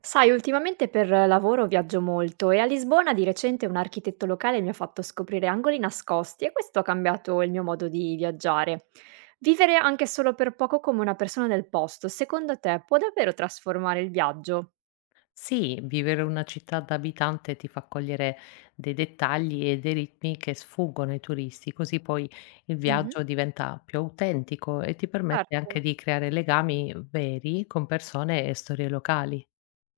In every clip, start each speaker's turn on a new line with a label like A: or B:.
A: Sai, ultimamente per lavoro viaggio molto e a Lisbona di recente un architetto locale mi ha fatto scoprire angoli nascosti e questo ha cambiato il mio modo di viaggiare. Vivere anche solo per poco come una persona del posto, secondo te, può davvero trasformare il viaggio?
B: Sì, vivere una città da abitante ti fa cogliere dei dettagli e dei ritmi che sfuggono ai turisti, così poi il
A: Mhm.
B: viaggio diventa più autentico e ti permette
A: Certo,
B: anche di creare legami veri con persone e storie locali.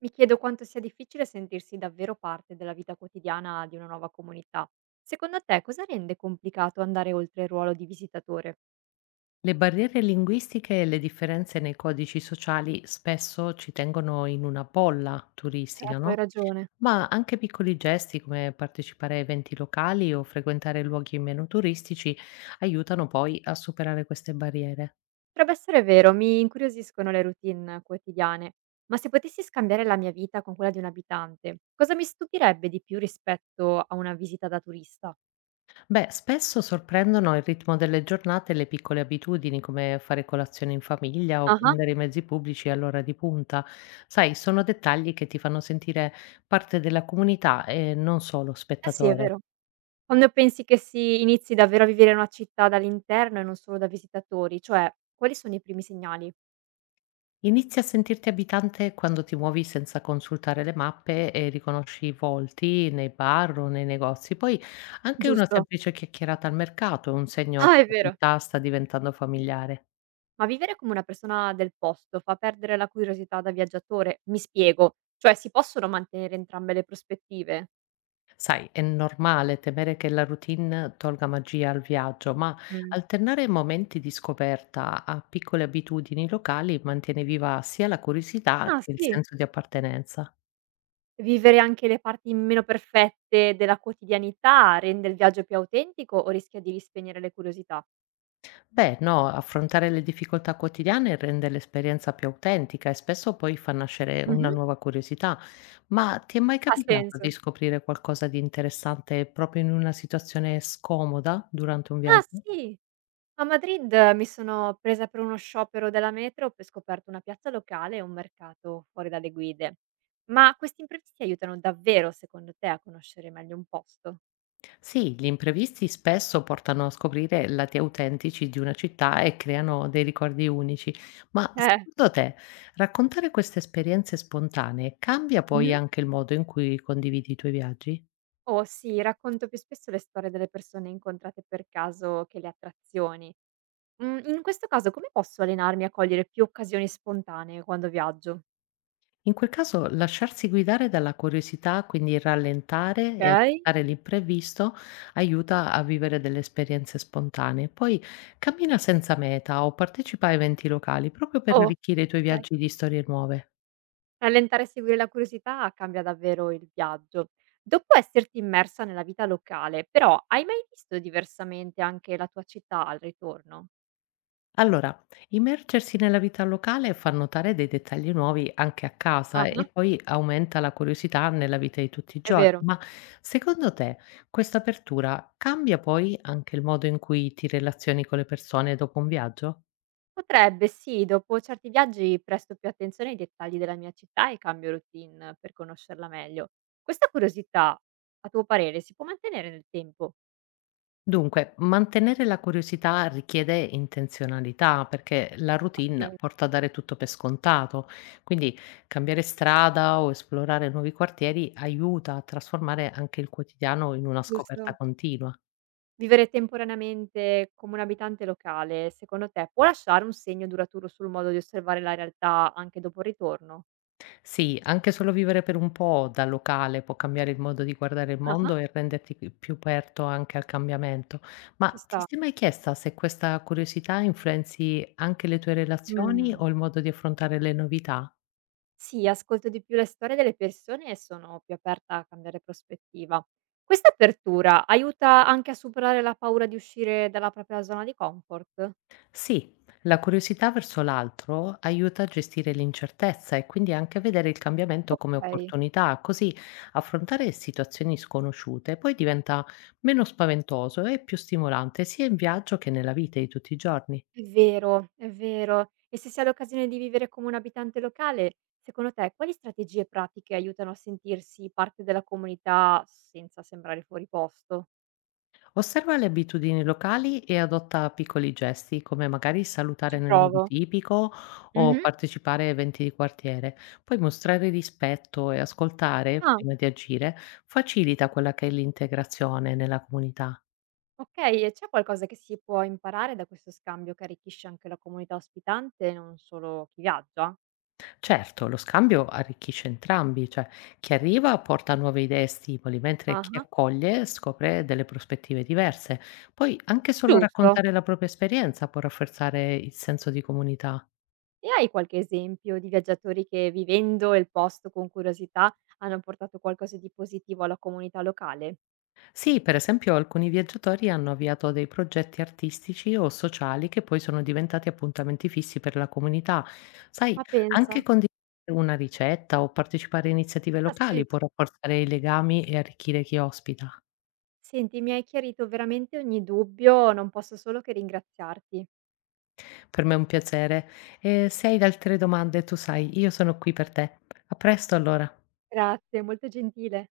A: mi chiedo quanto sia difficile sentirsi davvero parte della vita quotidiana di una nuova comunità. Secondo te, cosa rende complicato andare oltre il ruolo di visitatore?
B: Le barriere linguistiche e le differenze nei codici sociali spesso ci tengono in una bolla turistica,
A: Certo, hai
B: no?
A: ragione.
B: Ma anche piccoli gesti come partecipare a eventi locali o frequentare luoghi meno turistici aiutano poi a superare queste barriere.
A: Potrebbe essere vero, mi incuriosiscono le routine quotidiane, ma se potessi scambiare la mia vita con quella di un abitante, cosa mi stupirebbe di più rispetto a una visita da turista?
B: Beh, spesso sorprendono il ritmo delle giornate e le piccole abitudini, come fare colazione in famiglia o
A: Ah-ah,
B: prendere i mezzi pubblici all'ora di punta. Sai, sono dettagli che ti fanno sentire parte della comunità e non solo
A: eh sì, è
B: spettatore.
A: vero. Quando pensi che si inizi davvero a vivere una città dall'interno e non solo da visitatori, cioè quali sono i primi segnali?
B: Inizi a sentirti abitante quando ti muovi senza consultare le mappe e riconosci i volti nei bar o nei negozi. Poi anche una
A: Giusto.
B: semplice chiacchierata al mercato è un segno che
A: Ah, è
B: la
A: vero.
B: città sta diventando familiare.
A: Ma vivere come una persona del posto fa perdere la curiosità da viaggiatore? Mi spiego, cioè si possono mantenere entrambe le prospettive?
B: Sai, è normale temere che la routine tolga magia al viaggio, ma
A: Mh.
B: alternare momenti di scoperta a piccole abitudini locali mantiene viva sia la curiosità
A: Ah,
B: che il
A: sì?
B: senso di appartenenza.
A: Vivere anche le parti meno perfette della quotidianità rende il viaggio più autentico o rischia di rispegnere le curiosità?
B: Beh, no, affrontare le difficoltà quotidiane rende l'esperienza più autentica e spesso poi fa nascere una
A: Mh-mh.
B: nuova curiosità. Ma ti è mai
A: Ha
B: capitato di
A: senso.
B: scoprire qualcosa di interessante proprio in una situazione scomoda durante un
A: Ah
B: viaggio?
A: sì, a Madrid mi sono presa per uno sciopero della metro, poi ho scoperto una piazza locale e un mercato fuori dalle guide. Ma questi imprevisti aiutano davvero, secondo te, a conoscere meglio un posto?
B: Sì, gli imprevisti spesso portano a scoprire lati autentici di una città e creano dei ricordi unici. Ma
A: Eh.
B: secondo te, raccontare queste esperienze spontanee cambia poi
A: Mh-mh.
B: anche il modo in cui condividi i tuoi viaggi?
A: Oh sì, racconto più spesso le storie delle persone incontrate per caso che le attrazioni. Mhmm, in questo caso come posso allenarmi a cogliere più occasioni spontanee quando viaggio?
B: In quel caso, lasciarsi guidare dalla curiosità, quindi rallentare e
A: Okay?
B: accettare l'imprevisto, aiuta a vivere delle esperienze spontanee. Poi cammina senza meta o partecipa a eventi locali proprio per
A: Oh,
B: arricchire i tuoi
A: okay.
B: viaggi di storie nuove.
A: Rallentare e seguire la curiosità cambia davvero il viaggio. Dopo esserti immersa nella vita locale, però, hai mai visto diversamente anche la tua città al ritorno?
B: Allora, immergersi nella vita locale fa notare dei dettagli nuovi anche a casa
A: Ah-ah,
B: e poi aumenta la curiosità nella vita di tutti i
A: è
B: giorni.
A: vero.
B: Ma secondo te, questa apertura cambia poi anche il modo in cui ti relazioni con le persone dopo un viaggio?
A: Potrebbe sì, dopo certi viaggi presto più attenzione ai dettagli della mia città e cambio routine per conoscerla meglio. Questa curiosità, a tuo parere, si può mantenere nel tempo?
B: Dunque, mantenere la curiosità richiede intenzionalità perché la
A: Ah sì,
B: routine porta a dare tutto per scontato, quindi cambiare strada o esplorare nuovi quartieri aiuta a trasformare anche il quotidiano in una
A: giusto.
B: scoperta continua.
A: Vivere temporaneamente come un abitante locale, secondo te, può lasciare un segno duraturo sul modo di osservare la realtà anche dopo il ritorno?
B: Sì, anche solo vivere per un po' da locale può cambiare il modo di guardare il
A: Ah-ah.
B: mondo e renderti pi più aperto anche al cambiamento. Ma
A: Ci
B: ti
A: sta.
B: sei mai chiesta se questa curiosità influenzi anche le tue relazioni
A: Mh.
B: o il modo di affrontare le novità?
A: Sì, ascolto di più le storie delle persone e sono più aperta a cambiare prospettiva. Questa apertura aiuta anche a superare la paura di uscire dalla propria zona di comfort?
B: Sì, la curiosità verso l'altro aiuta a gestire l'incertezza e quindi anche a vedere il cambiamento come
A: Okay.
B: opportunità, così affrontare situazioni sconosciute poi diventa meno spaventoso e più stimolante, sia in viaggio che nella vita di tutti i giorni.
A: È vero, è vero. E se si ha l'occasione di vivere come un abitante locale, secondo te quali strategie pratiche aiutano a sentirsi parte della comunità senza sembrare fuori posto?
B: Osserva le abitudini locali e adotta piccoli gesti, come magari salutare
A: Ci
B: nel modo
A: provo.
B: tipico o
A: Mh-mh.
B: partecipare a eventi di quartiere. Poi mostrare rispetto e ascoltare
A: Ah,
B: prima di agire facilita quella che è l'integrazione nella comunità.
A: okay. E c'è qualcosa che si può imparare da questo scambio che arricchisce anche la comunità ospitante, non solo chi viaggia?
B: Certo, lo scambio arricchisce entrambi, cioè chi arriva porta nuove idee e stimoli, mentre chi
A: Ah-ah,
B: accoglie scopre delle prospettive diverse. Poi anche solo
A: giusto.
B: raccontare la propria esperienza può rafforzare il senso di comunità.
A: E hai qualche esempio di viaggiatori che vivendo il posto con curiosità hanno portato qualcosa di positivo alla comunità locale?
B: Sì, per esempio alcuni viaggiatori hanno avviato dei progetti artistici o sociali che poi sono diventati appuntamenti fissi per la comunità. Sai,
A: Ma pensa.
B: anche condividere una ricetta o partecipare a iniziative
A: Ah sì,
B: locali
A: c
B: può rafforzare i legami e arricchire chi ospita.
A: senti mi hai chiarito veramente ogni dubbio, non posso solo che ringraziarti.
B: Per me è un piacere. E se hai altre domande, tu sai, io sono qui per te. A presto allora.
A: Grazie, molto gentile.